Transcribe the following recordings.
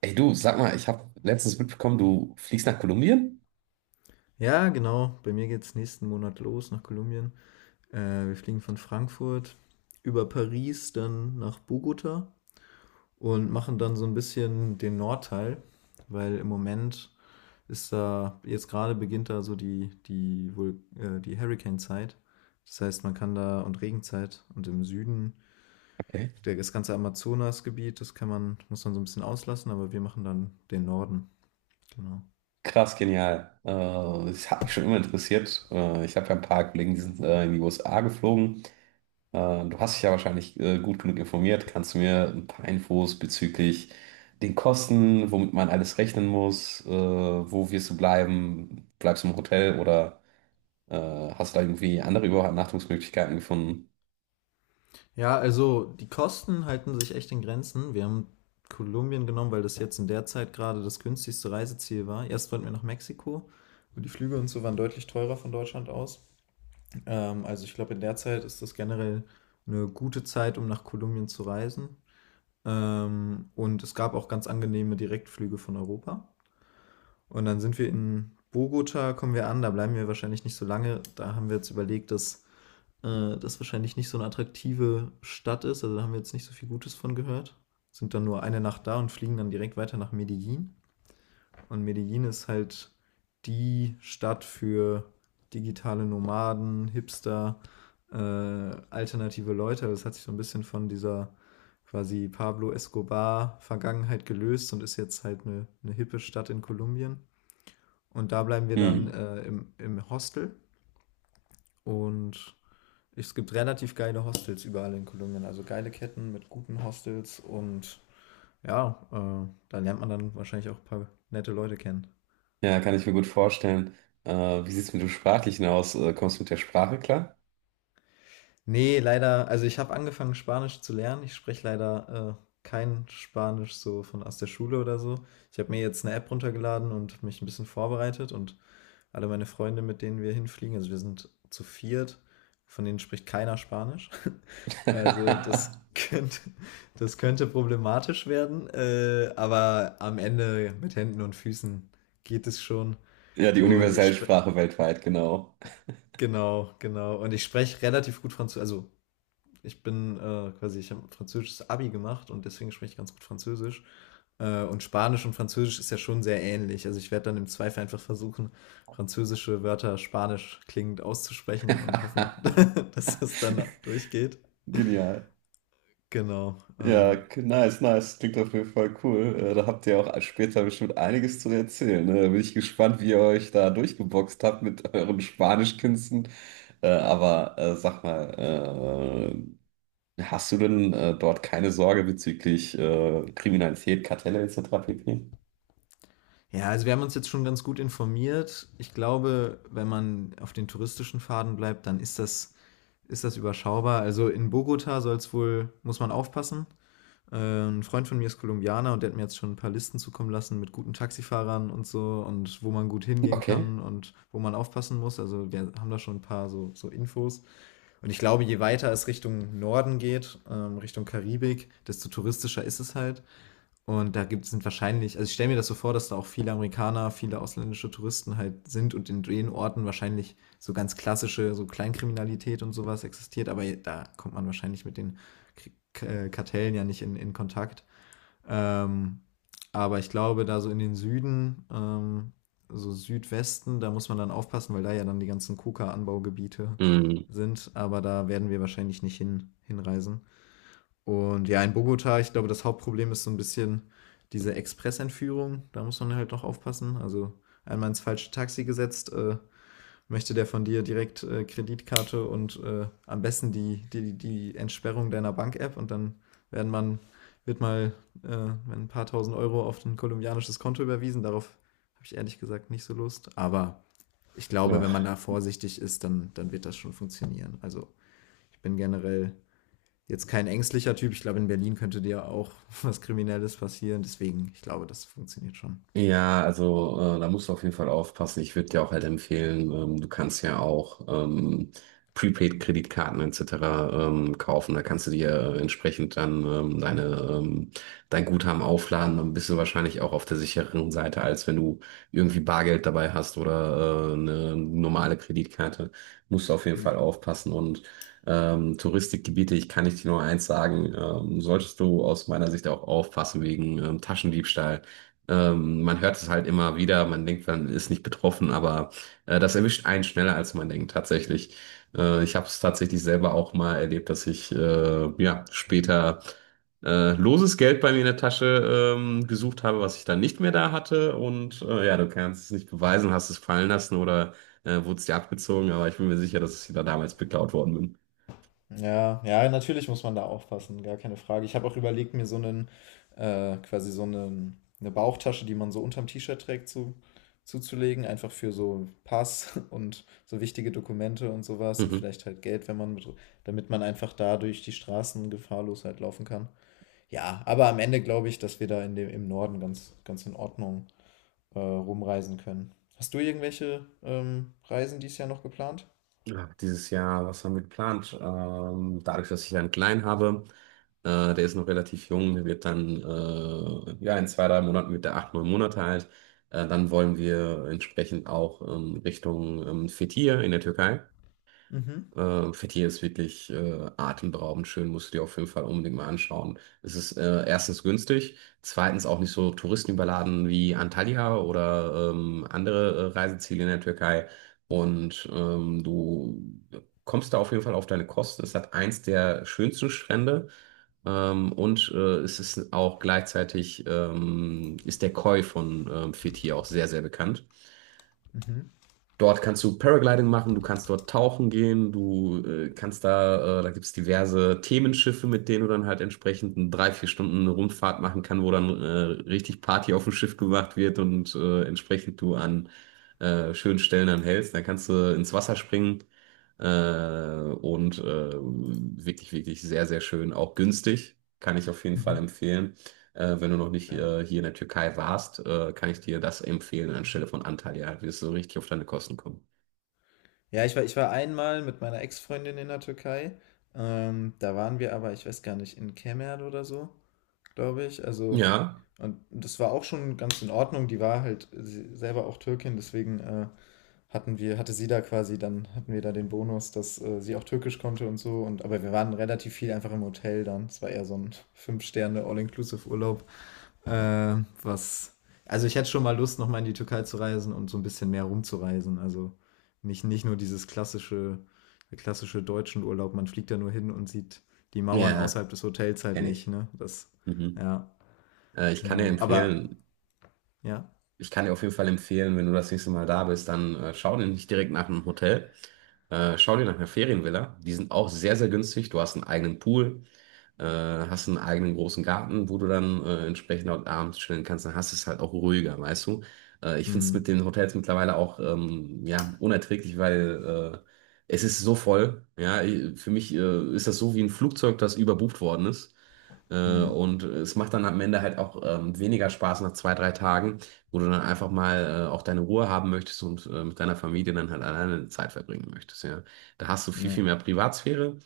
Ey du, sag mal, ich habe letztens mitbekommen, du fliegst nach Kolumbien? Ja, genau. Bei mir geht's nächsten Monat los nach Kolumbien. Wir fliegen von Frankfurt über Paris dann nach Bogota und machen dann so ein bisschen den Nordteil, weil im Moment ist da, jetzt gerade beginnt da so die Hurricane-Zeit. Das heißt, man kann da und Regenzeit und im Süden, Okay. der, das ganze Amazonasgebiet, das kann man, muss man so ein bisschen auslassen, aber wir machen dann den Norden. Genau. Krass, genial. Das hat mich schon immer interessiert. Ich habe ja ein paar Kollegen, die sind in die USA geflogen. Äh, Du hast dich ja wahrscheinlich gut genug informiert. Kannst du mir ein paar Infos bezüglich den Kosten, womit man alles rechnen muss, wo wirst du bleiben? Bleibst du im Hotel oder äh, hast du da irgendwie andere Übernachtungsmöglichkeiten gefunden? Ja, also die Kosten halten sich echt in Grenzen. Wir haben Kolumbien genommen, weil das jetzt in der Zeit gerade das günstigste Reiseziel war. Erst wollten wir nach Mexiko, und die Flüge und so waren deutlich teurer von Deutschland aus. Also ich glaube, in der Zeit ist das generell eine gute Zeit, um nach Kolumbien zu reisen. Und es gab auch ganz angenehme Direktflüge von Europa. Und dann sind wir in Bogota, kommen wir an, da bleiben wir wahrscheinlich nicht so lange. Da haben wir jetzt überlegt, dass das wahrscheinlich nicht so eine attraktive Stadt ist. Also da haben wir jetzt nicht so viel Gutes von gehört. Sind dann nur eine Nacht da und fliegen dann direkt weiter nach Medellin. Und Medellin ist halt die Stadt für digitale Nomaden, Hipster, alternative Leute. Das hat sich so ein bisschen von dieser quasi Pablo Escobar-Vergangenheit gelöst und ist jetzt halt eine hippe Stadt in Kolumbien. Und da bleiben wir dann Hm. im Hostel und es gibt relativ geile Hostels überall in Kolumbien, also geile Ketten mit guten Hostels und ja, da lernt man dann wahrscheinlich auch ein paar nette Leute kennen. Ja, kann ich mir gut vorstellen. Wie sieht es mit dem Sprachlichen aus? Kommst du mit der Sprache klar? Nee, leider, also ich habe angefangen Spanisch zu lernen. Ich spreche leider kein Spanisch so von aus der Schule oder so. Ich habe mir jetzt eine App runtergeladen und mich ein bisschen vorbereitet und alle meine Freunde, mit denen wir hinfliegen, also wir sind zu viert, von denen spricht keiner Spanisch. Also das das könnte problematisch werden, aber am Ende mit Händen und Füßen geht es schon. Ja, die Und ich universelle spreche, Sprache weltweit, genau. Genau. Und ich spreche relativ gut Französisch. Also ich bin ich habe ein französisches Abi gemacht und deswegen spreche ich ganz gut Französisch. Und Spanisch und Französisch ist ja schon sehr ähnlich. Also ich werde dann im Zweifel einfach versuchen, französische Wörter spanisch klingend auszusprechen und hoffen, dass das dann durchgeht. Genial. Genau. Ja, nice, nice. Klingt auf jeden Fall cool. Da habt ihr auch später bestimmt einiges zu erzählen. Ne? Da bin ich gespannt, wie ihr euch da durchgeboxt habt mit euren Spanischkünsten. Aber sag mal, hast du denn dort keine Sorge bezüglich Kriminalität, Kartelle etc. pp? Ja, also wir haben uns jetzt schon ganz gut informiert. Ich glaube, wenn man auf den touristischen Faden bleibt, ist das überschaubar. Also in Bogota soll es wohl, muss man aufpassen. Äh, ein Freund von mir ist Kolumbianer und der hat mir jetzt schon ein paar Listen zukommen lassen mit guten Taxifahrern und so und wo man gut hingehen Okay. kann und wo man aufpassen muss. Also wir haben da schon ein paar so Infos. Und ich glaube, je weiter es Richtung Norden geht, Richtung Karibik, desto touristischer ist es halt. Und da gibt es wahrscheinlich, also ich stelle mir das so vor, dass da auch viele Amerikaner, viele ausländische Touristen halt sind und in den Orten wahrscheinlich so ganz klassische, so Kleinkriminalität und sowas existiert, aber da kommt man wahrscheinlich mit den K Kartellen ja nicht in Kontakt. Ähm, aber ich glaube, da so in den Süden, so Südwesten, da muss man dann aufpassen, weil da ja dann die ganzen Koka-Anbaugebiete Mhm. sind, aber da werden wir wahrscheinlich nicht hin, hinreisen. Und ja, in Bogota, ich glaube, das Hauptproblem ist so ein bisschen diese Expressentführung. Da muss man halt noch aufpassen. Also einmal ins falsche Taxi gesetzt, möchte der von dir direkt Kreditkarte und am besten die Entsperrung deiner Bank-App und dann werden man, wird mal ein paar tausend Euro auf ein kolumbianisches Konto überwiesen. Darauf habe ich ehrlich gesagt nicht so Lust. Aber ich glaube, wenn man da vorsichtig ist, dann wird das schon funktionieren. Also ich bin generell jetzt kein ängstlicher Typ. Ich glaube, in Berlin könnte dir auch was Kriminelles passieren. Deswegen, ich glaube, das funktioniert schon. Ja, also da musst du auf jeden Fall aufpassen. Ich würde dir auch halt empfehlen, du kannst ja auch Prepaid-Kreditkarten etc. Kaufen. Da kannst du dir entsprechend dann deine, ähm, dein Guthaben aufladen. Dann bist du wahrscheinlich auch auf der sicheren Seite, als wenn du irgendwie Bargeld dabei hast oder eine normale Kreditkarte. Musst du auf jeden Fall Ja. aufpassen. Und Touristikgebiete, ich kann nicht nur eins sagen, solltest du aus meiner Sicht auch aufpassen wegen Taschendiebstahl. Man hört es halt immer wieder, man denkt, man ist nicht betroffen, aber das erwischt einen schneller, als man denkt, tatsächlich. Ich habe es tatsächlich selber auch mal erlebt, dass ich ja, später loses Geld bei mir in der Tasche gesucht habe, was ich dann nicht mehr da hatte. Und ja, du kannst es nicht beweisen, hast es fallen lassen oder wurde es dir abgezogen, aber ich bin mir sicher, dass ich da damals beklaut worden bin. Ja, ja, natürlich muss man da aufpassen, gar keine Frage. Ich habe auch überlegt, mir eine Bauchtasche, die man so unterm T-Shirt trägt, zuzulegen, einfach für so Pass und so wichtige Dokumente und sowas und Mhm. vielleicht halt Geld, wenn man mit, damit man einfach da durch die Straßen gefahrlos halt laufen kann. Ja, aber am Ende glaube ich, dass wir da im Norden ganz in Ordnung rumreisen können. Hast du irgendwelche Reisen dieses Jahr noch geplant? Ja, dieses Jahr, was haben wir geplant? Dadurch, dass ich einen Kleinen habe, der ist noch relativ jung, der wird dann, ja, in 2, 3 Monaten wird der 8, 9 Monate alt. Dann wollen wir entsprechend auch Richtung Fethiye in der Türkei. Mhm, Fethiye ist wirklich atemberaubend schön, musst du dir auf jeden Fall unbedingt mal anschauen. Es ist erstens günstig, zweitens auch nicht so touristenüberladen wie Antalya oder andere Reiseziele in der Türkei. Und du kommst da auf jeden Fall auf deine Kosten. Es hat eins der schönsten Strände und es ist auch gleichzeitig ist der Koi von Fethiye auch sehr, sehr bekannt. mhm, Dort kannst du Paragliding machen, du kannst dort tauchen gehen, du kannst da, da gibt's diverse Themenschiffe, mit denen du dann halt entsprechend eine 3, 4 Stunden eine Rundfahrt machen kann, wo dann richtig Party auf dem Schiff gemacht wird und entsprechend du an schönen Stellen dann hältst. Dann kannst du ins Wasser springen äh, und wirklich, wirklich sehr, sehr schön, auch günstig, kann ich auf jeden Fall mhm. empfehlen. Wenn du noch nicht Okay. Hier in der Türkei warst, kann ich dir das empfehlen anstelle von Antalya. Du wirst du richtig auf deine Kosten kommen. Ja, ich war einmal mit meiner Ex-Freundin in der Türkei. Da waren wir aber, ich weiß gar nicht, in Kemer oder so, glaube ich. Also, Ja, und das war auch schon ganz in Ordnung. Die war halt selber auch Türkin, deswegen hatte sie da quasi, dann hatten wir da den Bonus, dass sie auch Türkisch konnte und so. Und, aber wir waren relativ viel einfach im Hotel dann. Es war eher so ein Fünf-Sterne All-Inclusive-Urlaub. Was. Also ich hätte schon mal Lust, nochmal in die Türkei zu reisen und so ein bisschen mehr rumzureisen. Also nicht nur dieses klassische, der klassische deutschen Urlaub. Man fliegt ja nur hin und sieht die Mauern ja, außerhalb des Hotels halt kenne nicht, ich. ne? Das, Mhm. ja, Ich kann dir genau. Aber, empfehlen, ja. ich kann dir auf jeden Fall empfehlen, wenn du das nächste Mal da bist, dann schau dir nicht direkt nach einem Hotel. Schau dir nach einer Ferienvilla. Die sind auch sehr, sehr günstig. Du hast einen eigenen Pool. Hast einen eigenen großen Garten, wo du dann entsprechend auch abends chillen kannst, dann hast du es halt auch ruhiger, weißt du? Ich finde es Hm, mit den Hotels mittlerweile auch ja, unerträglich, weil es ist so voll. Ja, für mich ist das so wie ein Flugzeug, das überbucht worden ist. Äh, hm, und es macht dann am Ende halt auch weniger Spaß nach 2, 3 Tagen, wo du dann einfach mal auch deine Ruhe haben möchtest und mit deiner Familie dann halt alleine Zeit verbringen möchtest. Ja. Da hast du viel, ja, viel mehr Privatsphäre.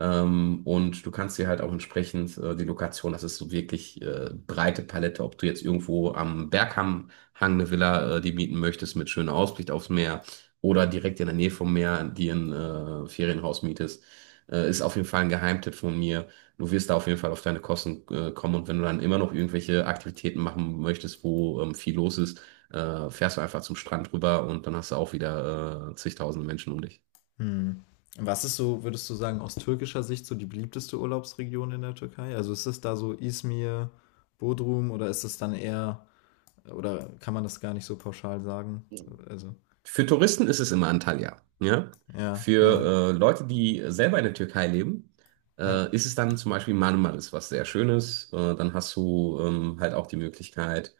Und du kannst dir halt auch entsprechend die Lokation, das ist so wirklich breite Palette, ob du jetzt irgendwo am Berghang Hang eine Villa die mieten möchtest mit schöner Aussicht aufs Meer oder direkt in der Nähe vom Meer dir ein Ferienhaus mietest, ist auf jeden Fall ein Geheimtipp von mir. Du wirst da auf jeden Fall auf deine Kosten kommen und wenn du dann immer noch irgendwelche Aktivitäten machen möchtest, wo viel los ist, fährst du einfach zum Strand rüber und dann hast du auch wieder zigtausende Menschen um dich. hm. Was ist so, würdest du sagen, aus türkischer Sicht so die beliebteste Urlaubsregion in der Türkei? Also ist es da so Izmir, Bodrum oder ist es dann eher, oder kann man das gar nicht so pauschal sagen? Also, Für Touristen ist es immer Antalya, ja. ja, ja, Für Leute, die selber in der Türkei leben, ja. Ist es dann zum Beispiel Marmaris, was sehr schön ist. Dann hast du halt auch die Möglichkeit,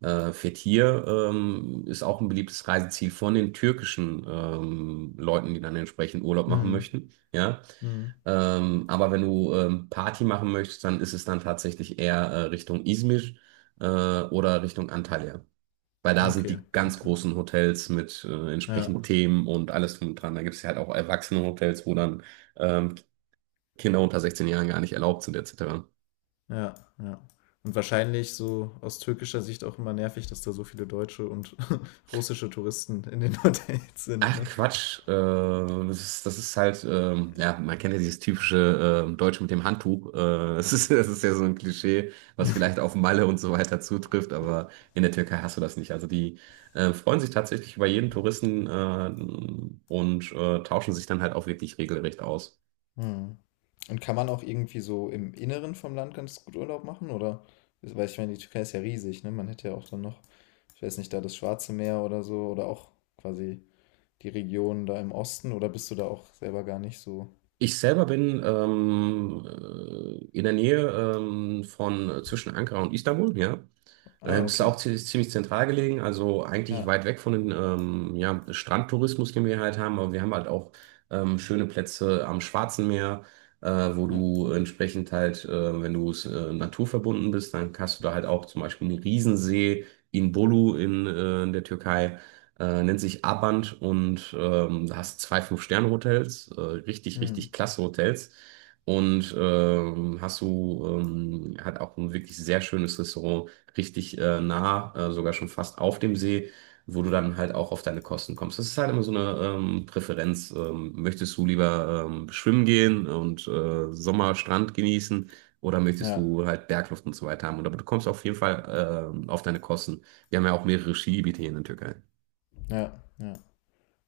Fethiye ist auch ein beliebtes Reiseziel von den türkischen Leuten, die dann entsprechend Urlaub machen Mhm. möchten, ja. Mhm. Aber wenn du Party machen möchtest, dann ist es dann tatsächlich eher Richtung Izmir oder Richtung Antalya. Weil da sind Okay, die ganz okay. großen Hotels mit entsprechenden Ja, Themen und alles drum und dran. Da gibt es ja halt auch Erwachsenenhotels, wo dann ähm, Kinder unter 16 Jahren gar nicht erlaubt sind, etc. ja, ja. Und wahrscheinlich so aus türkischer Sicht auch immer nervig, dass da so viele deutsche und russische Touristen in den Hotels sind, Ach ne? Quatsch, das ist halt, ja, man kennt ja dieses typische Deutsche mit dem Handtuch. Das ist, das ist ja so ein Klischee, was vielleicht auf Malle und so weiter zutrifft, aber in der Türkei hast du das nicht. Also die freuen sich tatsächlich über jeden Touristen und tauschen sich dann halt auch wirklich regelrecht aus. Mhm. Und kann man auch irgendwie so im Inneren vom Land ganz gut Urlaub machen, oder? Weil ich meine, die Türkei ist ja riesig, ne? Man hätte ja auch dann noch, ich weiß nicht, da das Schwarze Meer oder so, oder auch quasi die Region da im Osten, oder bist du da auch selber gar nicht so? Ich selber bin in der Nähe von zwischen Ankara und Istanbul, ja. Ah, Es ist okay. auch ziemlich zentral gelegen, also eigentlich Ja, weit weg von dem ja, Strandtourismus, den wir halt haben, aber wir haben halt auch schöne Plätze am Schwarzen Meer, äh, wo ja. du entsprechend halt, wenn du es naturverbunden bist, dann hast du da halt auch zum Beispiel einen Riesensee in Bolu in der Türkei nennt sich Abant und da hast zwei Fünf-Sterne-Hotels, richtig, Mhm. richtig klasse Hotels. Und hast du hat auch ein wirklich sehr schönes Restaurant, richtig nah, sogar schon fast auf dem See, wo du dann halt auch auf deine Kosten kommst. Das ist halt immer so eine Präferenz. Möchtest du lieber schwimmen gehen und Sommerstrand genießen oder möchtest Ja. du halt Bergluft und so weiter haben? Und aber du kommst auf jeden Fall auf deine Kosten. Wir haben ja auch mehrere Skigebiete hier in der Türkei. Ja, ja.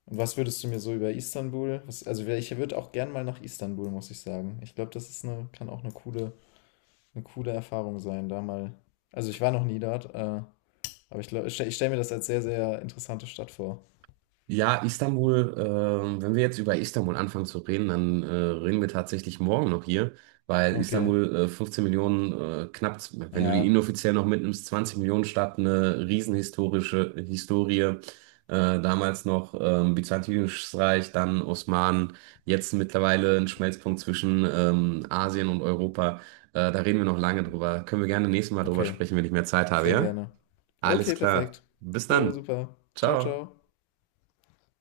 Und was würdest du mir so über Istanbul? Ich würde auch gern mal nach Istanbul, muss ich sagen. Ich glaube, das ist eine, kann auch eine coole Erfahrung sein, da mal. Also ich war noch nie dort, aber ich glaube, ich stelle stell mir das als sehr, sehr interessante Stadt vor. Ja, Istanbul, wenn wir jetzt über Istanbul anfangen zu reden, dann reden wir tatsächlich morgen noch hier, weil Okay. Istanbul 15 Millionen, knapp, wenn du die Ja, inoffiziell noch mitnimmst, 20 Millionen Stadt, eine riesenhistorische Historie. Damals noch Byzantinisches Reich, dann Osmanen, jetzt mittlerweile ein Schmelzpunkt zwischen Asien und Europa. Da reden wir noch lange drüber. Können wir gerne nächstes Mal drüber okay. sprechen, wenn ich mehr Zeit habe, Sehr ja? gerne. Alles Okay, klar. perfekt. Bis Jo, dann. super. Ciao, Ciao. ciao.